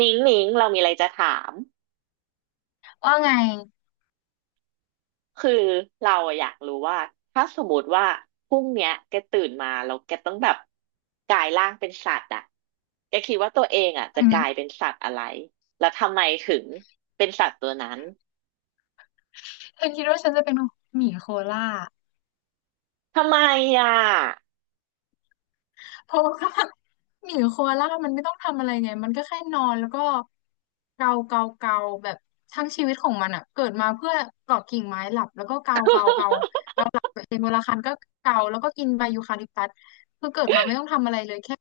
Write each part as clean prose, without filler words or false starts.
นิ้งนิ้งเรามีอะไรจะถาม ว่าไงคือเราอะอยากรู้ว่าถ้าสมมติว่าพรุ่งเนี้ยแกตื่นมาแล้วแกต้องแบบกลายร่างเป็นสัตว์อะแกคิดว่าตัวเองอะจะอืกลายมเป็นสัตว์อะไรแล้วทำไมถึงเป็นสัตว์ตัวนั้น เธอคิดว่าฉันจะเป็นหมีโคล่า ทำไมอะเพราะว่าหมีโคอาล่ามันไม่ต้องทำอะไรไงมันก็แค่นอนแล้วก็เกาเกาเกาแบบทั้งชีวิตของมันอ่ะเกิดมาเพื่อเกาะกิ่งไม้หลับแล้วก็เกาเกาเกาเกาหลับเองเวลาคันก็เกาแล้วก็กินใบยูคาลิปตัสคือเกิดมาไม่ต้องทำอะไรเลยแค่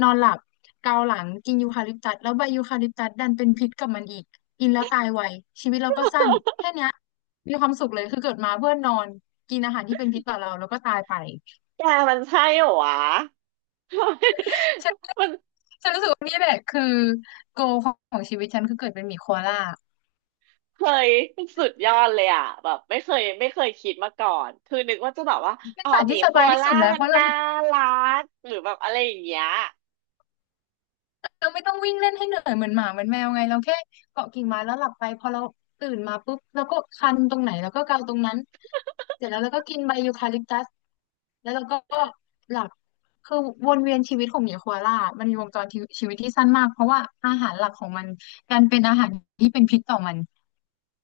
นอนหลับเกาหลังกินยูคาลิปตัสแล้วใบยูคาลิปตัสดันเป็นพิษกับมันอีกกินแล้วตายไวชีวิตเราก็สั้นแค่เนี้ยมีความสุขเลยคือเกิดมาเพื่อนอนกินอาหารที่เป็นพิษต่อเราแล้วก็ตายไป แกมันใช่เหรอวะ ฉัน มันฉันรู้สึกว่านี่แหละคือโกของชีวิตฉันคือเกิดเป็นหมีโคอาล่าเคยสุดยอดเลยอะแบบไม่เคยคิดมาก่อนคือนึกว่าจะแบบว่าเป็นอ๋อสัตว์หมีที่สโคบายอาที่ล่าสุดแล้วมัเพนราะเราน่ารักหรือแบบอะไรอย่างเงี้ย เราไม่ต้องวิ่งเล่นให้เหนื่อยเหมือนหมาเหมือนแมวไงเราแค่เกาะกิ่งไม้แล้วหลับไปพอเราตื่นมาปุ๊บเราก็คันตรงไหนเราก็เกาตรงนั้นเสร็จแล้วเราก็กินใบยูคาลิปตัสแล้วเราก็หลับคือวนเวียนชีวิตของหมีโคอาล่ามันมีวงจรชีวิตที่สั้นมากเพราะว่าอาหารหลักของมันดันเป็นอาหารที่เป็นพิษต่อมัน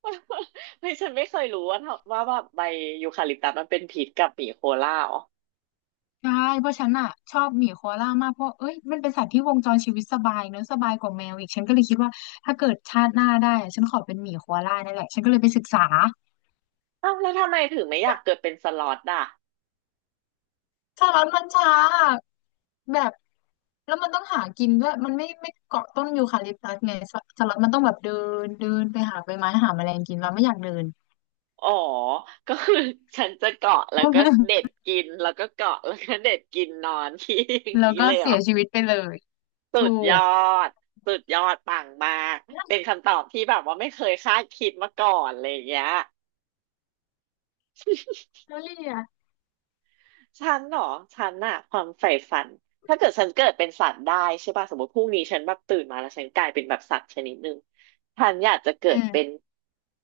เฮ้ยฉันไม่เคยรู้ว่าแบบใบยูคาลิปตัสมันเป็นพิษกับหมีโคล่าอ๋อใช่เพราะฉันอ่ะชอบหมีโคอาล่ามากเพราะเอ้ยมันเป็นสัตว์ที่วงจรชีวิตสบายเนอะสบายกว่าแมวอีกฉันก็เลยคิดว่าถ้าเกิดชาติหน้าได้อะฉันขอเป็นหมีโคอาล่านั่นแหละฉันก็เลยไปศึกษาอ้าวแล้วทำไมถึงไม่อยากเกิดเป็นสล็อตอ่ะแล้มันช้าแบบแล้วมันต้องหากินด้วยมันไม่เกาะต้นยูคาลิปตัสไงสสลันมันต้องแบบเดินเดินไปหาใบไม้หาแมลงกินเราไม่อยากเดิน อ๋อก็คือฉันจะเกาะแล้วก็เด็ดกินแล้วก็เกาะแล้วก็เด็ดกินนอนที่ อย่า งแล้วนี้ก็เลยเหรเสีอยชีวิตไปเลยสุถูดยอกดสุดยอดปังมากแลเป็นนคำตอบที่แบบว่าไม่เคยคาดคิดมาก่อนเลยางเงี้ย วลี่อะฉันเหรอฉันอะความใฝ่ฝันถ้าเกิดฉันเกิดเป็นสัตว์ได้ใช่ป่ะสมมติพรุ่งนี้ฉันแบบตื่นมาแล้วฉันกลายเป็นแบบสัตว์ชนิดหนึ่งฉันอยากจะเกิอืดม เป็ น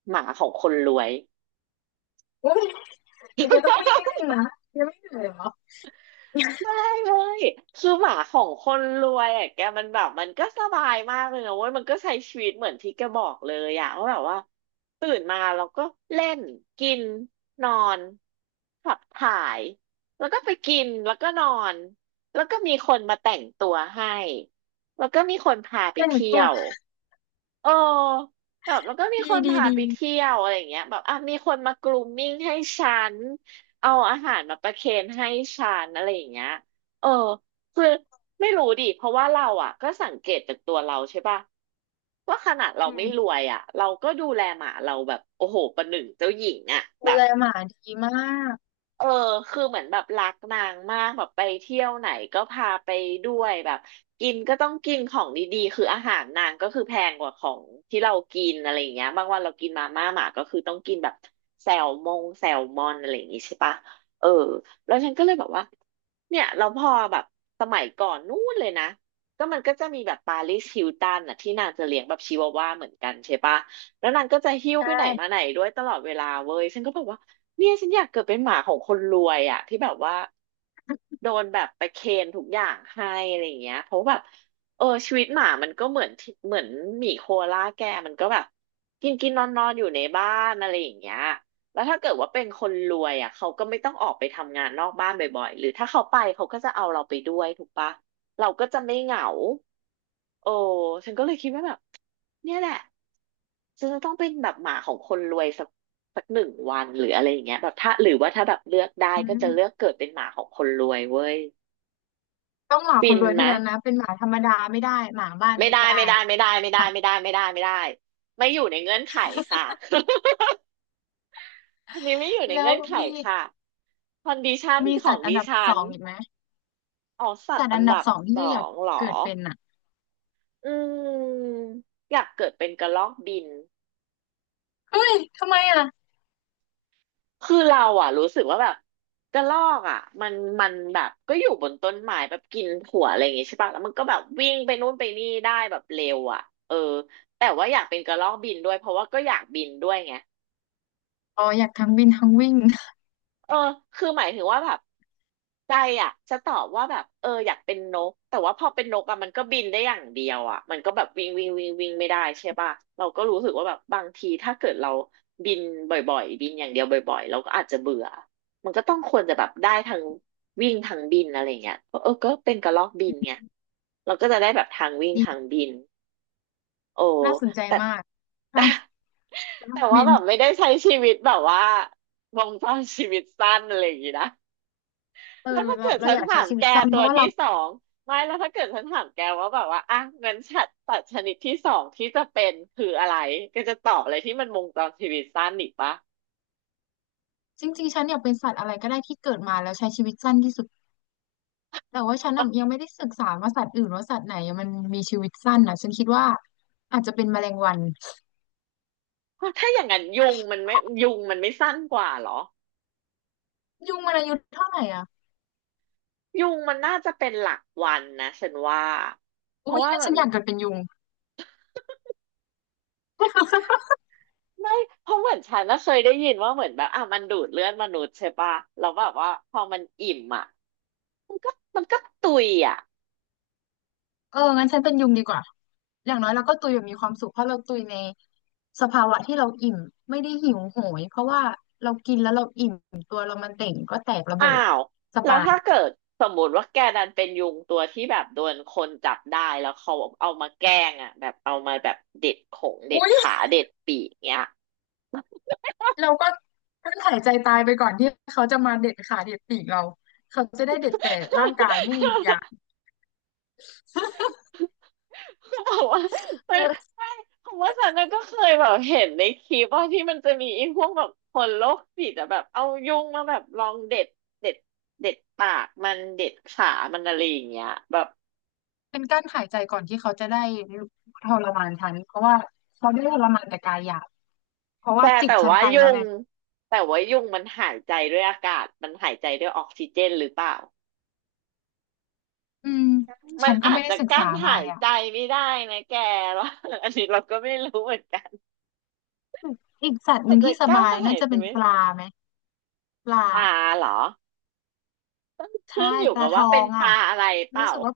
หมาของคนรวย โอ้ยเดี๋ยวต้องวิ่งเล่นนะยังไม่เหนื่อยเหรอได้เลยคือหมาของคนรวยอ่ะแกมันแบบมันก็สบายมากเลยนะเว้ยมันก็ใช้ชีวิตเหมือนที่แกบอกเลยอ่ะว่าแบบว่าตื่นมาเราก็เล่นกินนอนขับถ่ายแล้วก็ไปกินแล้วก็นอนแล้วก็มีคนมาแต่งตัวให้แล้วก็มีคนพาไปแต่งเที่ตัยว ว เออแบบแล้วก็มีดีคนดีพาดีไปเที่ยวอะไรอย่างเงี้ยแบบอ่ะมีคนมากรูมมิ่งให้ฉันเอาอาหารมาประเคนให้ฉันอะไรอย่างเงี้ยเออคือไม่รู้ดิเพราะว่าเราอ่ะก็สังเกตจากตัวเราใช่ป่ะว่าขนาดเราอืไม่มรวยอ่ะเราก็ดูแลหมาเราแบบโอ้โหประหนึ่งเจ้าหญิงอ่ะดูแบบ แลหมาดีมากเออ คือเหมือนแบบรักนางมากแบบไปเที่ยวไหนก็พาไปด้วยแบบกินก็ต้องกินของดีๆคืออาหารนางก็คือแพงกว่าของที่เรากินอะไรอย่างเงี้ยบางวันเรากินมาม่าหมาก็คือต้องกินแบบแซลมอนอะไรอย่างงี้ใช่ปะเออแล้วฉันก็เลยแบบว่า เนี่ยเราพอแบบสมัยก่อนนู้นเลยนะก็มันก็จะมีแบบปาริสฮิลตันน่ะที่นางจะเลี้ยงแบบชิวาว่าเหมือนกันใช่ปะแล้วนางก็จะหิ้วใชไปไหนมาไหน่ด้วยตลอดเวลาเว้ยฉันก็แบบว่าเนี่ยฉันอยากเกิดเป็นหมาของคนรวยอ่ะที่แบบว่าโดนแบบไปเคนทุกอย่างให้อะไรอย่างเงี้ยเพราะแบบเออชีวิตหมามันก็เหมือนที่เหมือนหมีโคอาล่าแกมันก็แบบกินกินนอนนอนอยู่ในบ้านอะไรอย่างเงี้ย แล้วถ้าเกิดว่าเป็นคนรวยอ่ะเขาก็ไม่ต้องออกไปทำงานนอกบ้านบ่อยๆหรือถ้าเขาไปเขาก็จะเอาเราไปด้วยถูกปะเราก็จะไม่เหงาโอ้ฉันก็เลยคิดว่าแบบเนี่ยแหละฉันจะต้องเป็นแบบหมาของคนรวยสัก1 วันหรืออะไรอย่างเงี้ยแบบถ้าหรือว่าถ้าแบบเลือกได้อืก็จะเลือกมเกิดเป็นหมาของคนรวยเว้ยต้องหมาคฟินนรวยเท่านะนั้นนะเป็นหมาธรรมดาไม่ได้หมาบ้านไม่ไม่ได้ได้ไม่ได้ไม่ได้ไม่หได้มาไม่ได้ไม่ได้ไม่ได้ไม่อยู่ในเงื่อนไขค่ะ อันนี้ไม่อยู่ในแล้วเงื่อนไขมีค่ะคอนดิชันมีขอสังตว์อันดิดับฉัสน องอีกไหมอ๋อสัตสัตว์ว์อัอันนดับดับสองสอที่อยากงเหรอเกิดเป็นอ่ะอืมอยากเกิดเป็นกระรอกบิน เฮ้ยทำไมอ่ะคือเราอ่ะรู้สึกว่าแบบกระรอกอ่ะมันแบบก็อยู่บนต้นไม้แบบกินถั่วอะไรอย่างงี้ใช่ปะแล้วมันก็แบบวิ่งไปนู่นไปนี่ได้แบบเร็วอ่ะเออแต่ว่าอยากเป็นกระรอกบินด้วยเพราะว่าก็อยากบินด้วยไง อ๋ออยากทั้งบินทั้งวิ่ง เออคือหมายถึงว่าแบบใจอ่ะจะตอบว่าแบบเอออยากเป็นนกแต่ว่าพอเป็นนกอ่ะมันก็บินได้อย่างเดียวอ่ะมันก็แบบวิ่งวิ่งวิ่งวิ่งไม่ได้ใช่ป่ะเราก็รู้สึกว่าแบบบางทีถ้าเกิดเราบินบ่อยๆบินอย่างเดียวบ่อยๆเราก็อาจจะเบื่อมันก็ต้องควรจะแบบได้ทั้งวิ่งทั้งบินอะไรเงี้ยเออก็เป็นกระรอกบินไงเราก็จะได้แบบทางวิ่ง ทางดีบินโอ้น่าสนใจแต่มากแต่ทั้งแต่บิว่านแบบไม่ได้ใช้ชีวิตแบบว่าวงจรชีวิตสั้นอะไรอย่างงี้นะ เอแล้วอถ้าเราเกิดเราฉันอยากถาใช้มชีวิแกตสั้นตัเพวราะว่าเราที่สองไม่แล้วถ้าเกิดฉันถามแกว่าแบบว่าอ่ะงั้นสัตว์ชนิดที่สองที่จะเป็นคืออะไรแกจะตอบอะไรที่มันวงจรชีวิตสั้นอีกปะจริงๆฉันอยากเป็นสัตว์อะไรก็ได้ที่เกิดมาแล้วใช้ชีวิตสั้นที่สุด แต่ว่าฉันน่ะยังไม่ได้ศึกษาว่าสัตว์อื่นว่าสัตว์ไหนมันมีชีวิตสั้นนะฉันคิดว่าอาจจะเป็นแมลงวันเพราะถ้าอย่างนั้นยุงมันไม่สั้นกว่าเหรอยุงมันอายุเท่าไหร่อ่ะยุงมันน่าจะเป็นหลักวันนะฉันว่าเพอุ้ราะยว่างั้นแบฉับนอยากเกิดเป็นยุง ไม่เพราะเหมือนฉันน่ะเคยได้ยินว่าเหมือนแบบอ่ะมันดูดเลือดมนุษย์ใช่ปะแล้วแบบว่าพอมันอิ่มอ่ะมันก็มันก็ตุยอ่ะ เอองั้นฉันเป็นยุงดีกว่าอย่างน้อยเราก็ตุยแบบมีความสุขเพราะเราตุยในสภาวะที่เราอิ่มไม่ได้หิวโหยเพราะว่าเรากินแล้วเราอิ่มตัวเรามันเต่งก็แตกระเบิอ้าดวสแล้วบายถ้าเกิดสมมติว่าแกดันเป็นยุงตัวที่แบบโดนคนจับได้แล้วเขาเอามาแกล้งอ่ะแบบเอามาแบบเด็ดขงเด็ดอุ้ยขาเด็ดปีกเงี้ย เราก็กั้นหายใจตายไปก่อนที่เขาจะมาเด็ดขาเด็ดปีกเราเขาจะได้เด็ดแต่ร่างกายไม่มีวิญญาณบอกว่ามันเออ ผมว่าฉันน่ะก็เคยแบบเห็นในคลิปว่าที่มันจะมีไอ้พวกแบบคนโรคจิตอะแบบเอายุงมาแบบลองเด็ดเด็ดปากมันเด็ดขามันอะไรอย่างเงี้ยแบบ เป็นกั้นหายใจก่อนที่เขาจะได้ทรมานฉันเพราะว่าเขาได้ทรมานแต่กายหยาบเพราะแกว่าจิตแต่ฉันว่าไปแล้ยุวงไงแต่ว่ายุงมันหายใจด้วยอากาศมันหายใจด้วยออกซิเจนหรือเปล่าอืมมัฉันนก็อาไม่จได้จะศึกกั้นษาหามายเนี่ยอะใจไม่ได้นะแก ว่า อันนี้เราก็ไม่รู้เหมือนกันอีกสัตว์หอาจนึ่งจะที่สกั้นบายหาน่ายจะใจเป็นไม่ปได้ลาไหมปลาปลาเหรอต้องใช่ขึ้นอยู่ปลากับทว่าอเป็นงปอ่ะลาอะไรเปรู้ล่าสึกว่า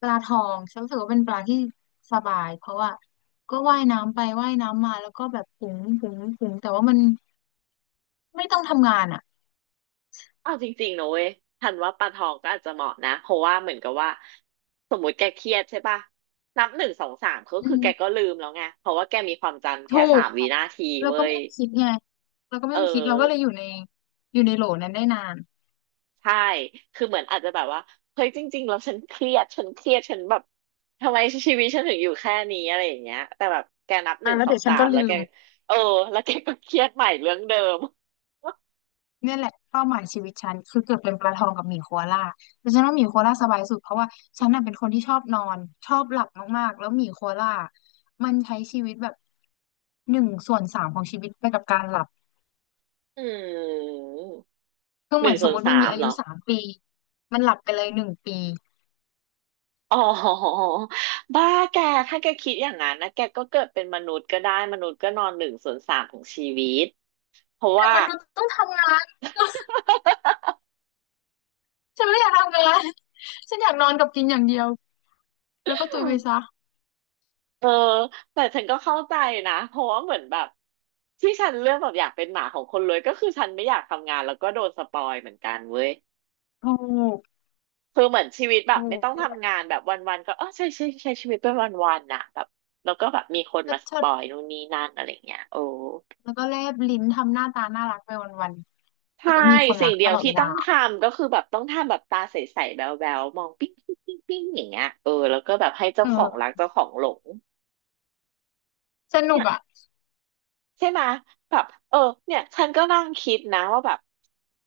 ปลาทองฉันรู้สึกว่าเป็นปลาที่สบายเพราะว่าก็ว่ายน้ำไปว่ายน้ำมาแล้วก็แบบปุ๋งปุ๋งปุ๋งแต่ว่ามันไม่ต้องทำงานอ่ะเอาจริงๆนะเว้ยทันว่าปลาทองก็อาจจะเหมาะนะเพราะว่าเหมือนกับว่าสมมติแกเครียดใช่ปะนับหนึ่งสองสามก็อืคือแกม ก็ลืมแล้วไงเพราะว่าแกมีความจำถูแค่สากมวินาทีเราเว้ก็ไม่ยต้องคิดไงเราก็ไม่เอต้องคิด เราก็เลยออ ยู่ใน อยู่ในโหลนั้นได้นานใช่ คือเหมือนอาจจะแบบว่า เฮ้ยจริงๆแล้วฉันเครียด ฉันแบบทำไมชีวิตฉันถึงอยู่แค่นี้อะไรอย่างเงี้ยแต่แบบแกนับหอ่ะนึ่งแล้วสอเดี๋งยวฉัสานก็มแล้วลืแกมเออแล้วแกก็เครียดใหม่เรื่องเดิม เนี่ยแหละเป้าหมายชีวิตฉันคือเกิดเป็นปลาทองกับหมีโคอาล่าแต่ฉันว่าหมีโคอาล่าสบายสุดเพราะว่าฉันน่ะเป็นคนที่ชอบนอนชอบหลับมากๆแล้วหมีโคอาล่ามันใช้ชีวิตแบบ1/3ของชีวิตไปกับการหลับ อืมคือหเหมืนึ่องนสส่มวมนติสามันมีมอาเหรยุอ 3 ปีมันหลับไปเลย1 ปี อ๋อ บ้าแก ถ้าแกคิดอย่างนั้นนะแกก็เกิดเป็นมนุษย์ก็ได้ มนุษย์ก็นอน1/3ของชีวิต เพราะแต่ว่า มันษย์ต้องทำงาน ฉันไม่อยากทำงานฉันอยากนอนกับกินอย่างเดียวแล้วก็ตุยไปซะ เออแต่ฉันก็เข้าใจนะเพราะว่าเหมือนแบบที่ฉันเลือกแบบอยากเป็นหมาของคนรวยก็คือฉันไม่อยากทำงานแล้วก็โดนสปอยเหมือนกันเว้ยถูกคือเหมือนชีวิตแบถูบไม่กต้องทำงานแบบวันๆก็เออใช่ใช้ชีวิตเป็นวันๆน่ะแบบแล้วก็แบบมีคนเชิมาดสเชิปดอยนู่นนี่นั่นอะไรเงี้ยโอ้แล้วก็แลบลิ้นทำหน้าตาน่ารักไปวันๆแต่ใช่ก็มีคนรัสิ่งกเดีตยวลอดที่เวต้องทลาำก็คือแบบต้องทำแบบตาใสๆแบ๊วๆมองปิ๊งปิ๊งปิ๊งปิ๊งอย่างเงี้ยเออแล้วก็แบบให้เจ้าของรัเออกเจ้าของหลงสนุเนี่กยอ่ะใช่ไหมยแบบเออเนี่ยฉันก็นั่งคิดนะว่าแบบ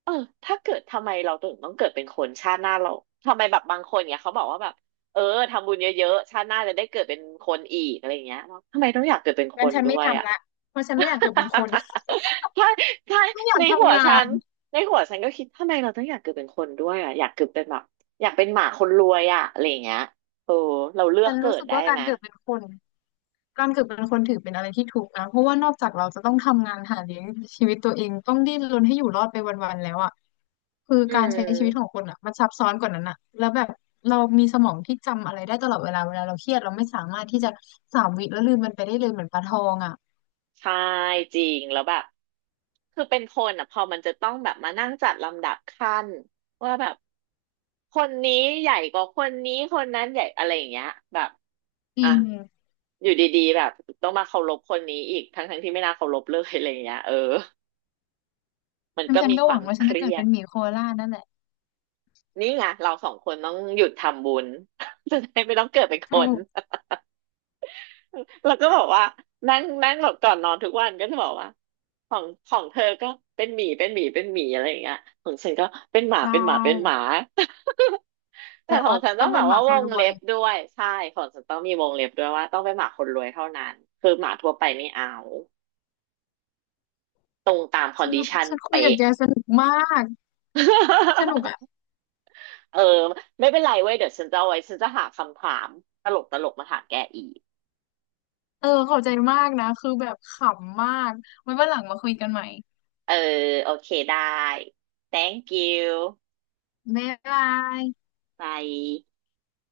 เออถ้าเกิดทำไมเราถึงต้องเกิดเป็นคนชาติหน้าเราทำไมแบบบางคนเนี่ยเขาบอกว่าแบบเออทำบุญเยอะๆชาติหน้าจะได้เกิดเป็นคนอีกอะไรอย่างเงี้ยเราทำไมต้องอยากเกิดเป็นคงั้นนฉันด้ไม่วยอ่ะ ทำละเพราะฉันไม่อยากเกิดเป็ นคน ใช่ใช่ ฉันไม่อยากในหัวทำงาฉันนในหัวฉันก็คิดทำไมเราต้องอยากเกิดเป็นคนด้วยอ่ะอยากเกิดเป็นแบบอยากเป็นหมาคนรวยอ่ะอะไรอย่างเงี้ยเออเราเลือฉักนเกิรู้ดสึกได้ว่ากาไหรมเกิดเป็นคน การเกิดเป็นคนถือเป็นอะไรที่ทุกข์นะเพราะว่านอกจากเราจะต้องทำงานหาเลี้ยงชีวิตตัวเองต้องดิ้นรนให้อยู่รอดไปวันๆแล้วอ่ะคืออืการใช้ชีวิตของมคนอ่ะมันซับซ้อนกว่านั้นอ่ะแล้วแบบเรามีสมองที่จำอะไรได้ตลอดเวลาเวลาเราเครียดเราไม่สามารถที่จะ3 วิแล้วลืมมันไปได้เลยเหมือนปลาทองอ่ะใช่จริงแล้วแบบ คือเป็นคนอ่ะพอมันจะต้องแบบมานั่งจัดลำดับขั้นว่าแบบคนนี้ใหญ่กว่าคนนี้คนนั้นใหญ่อะไรอย่างเงี้ยแบบจอ่ะริงอยู่ดีๆแบบต้องมาเคารพคนนี้อีกทั้งๆที่ไม่น่าเคารพเลยอะไรอย่างเงี้ยเออมันฉันก็ฉันมีก็คหวาวัมงว่าฉัเคนจะรีเกิดยเป็ดนหมีโคอาล่านั่นแหละนี่ไงเราสองคนต้องหยุดทำบุญ จะได้ไม่ต้องเกิดเป็นคถูน ก แล้วก็บอกว่านั่งนั่งแบบก่อนนอนทุกวันก็จะบอกว่าของเธอก็เป็นหมีอะไรอย่างเงี้ยของฉันก็เป็นหมาใช่เป็นหมาเป็นหมา แต่แต่ขอว่างฉันต้ต้อองงแบเป็นบหมาว่าควนงรวเล็ยบด้วยใช่ของฉันต้องมีวงเล็บด้วยว่าต้องเป็นหมาคนรวยเท่านั้นคือหมาทั่วไปไม่เอา ฉันฉันคุยกับแกสนุกมากสนุก เออไม่เป็นไรเว้ยเดี๋ยวฉันจะเอาไว้ฉันจะหาคำถามตลกมาถามแกอีกเออขอบใจมากนะคือแบบขำมากไว้วันหลังมาคุยกันใหม่เออโอเคได้ thank you บ๊ายบาย bye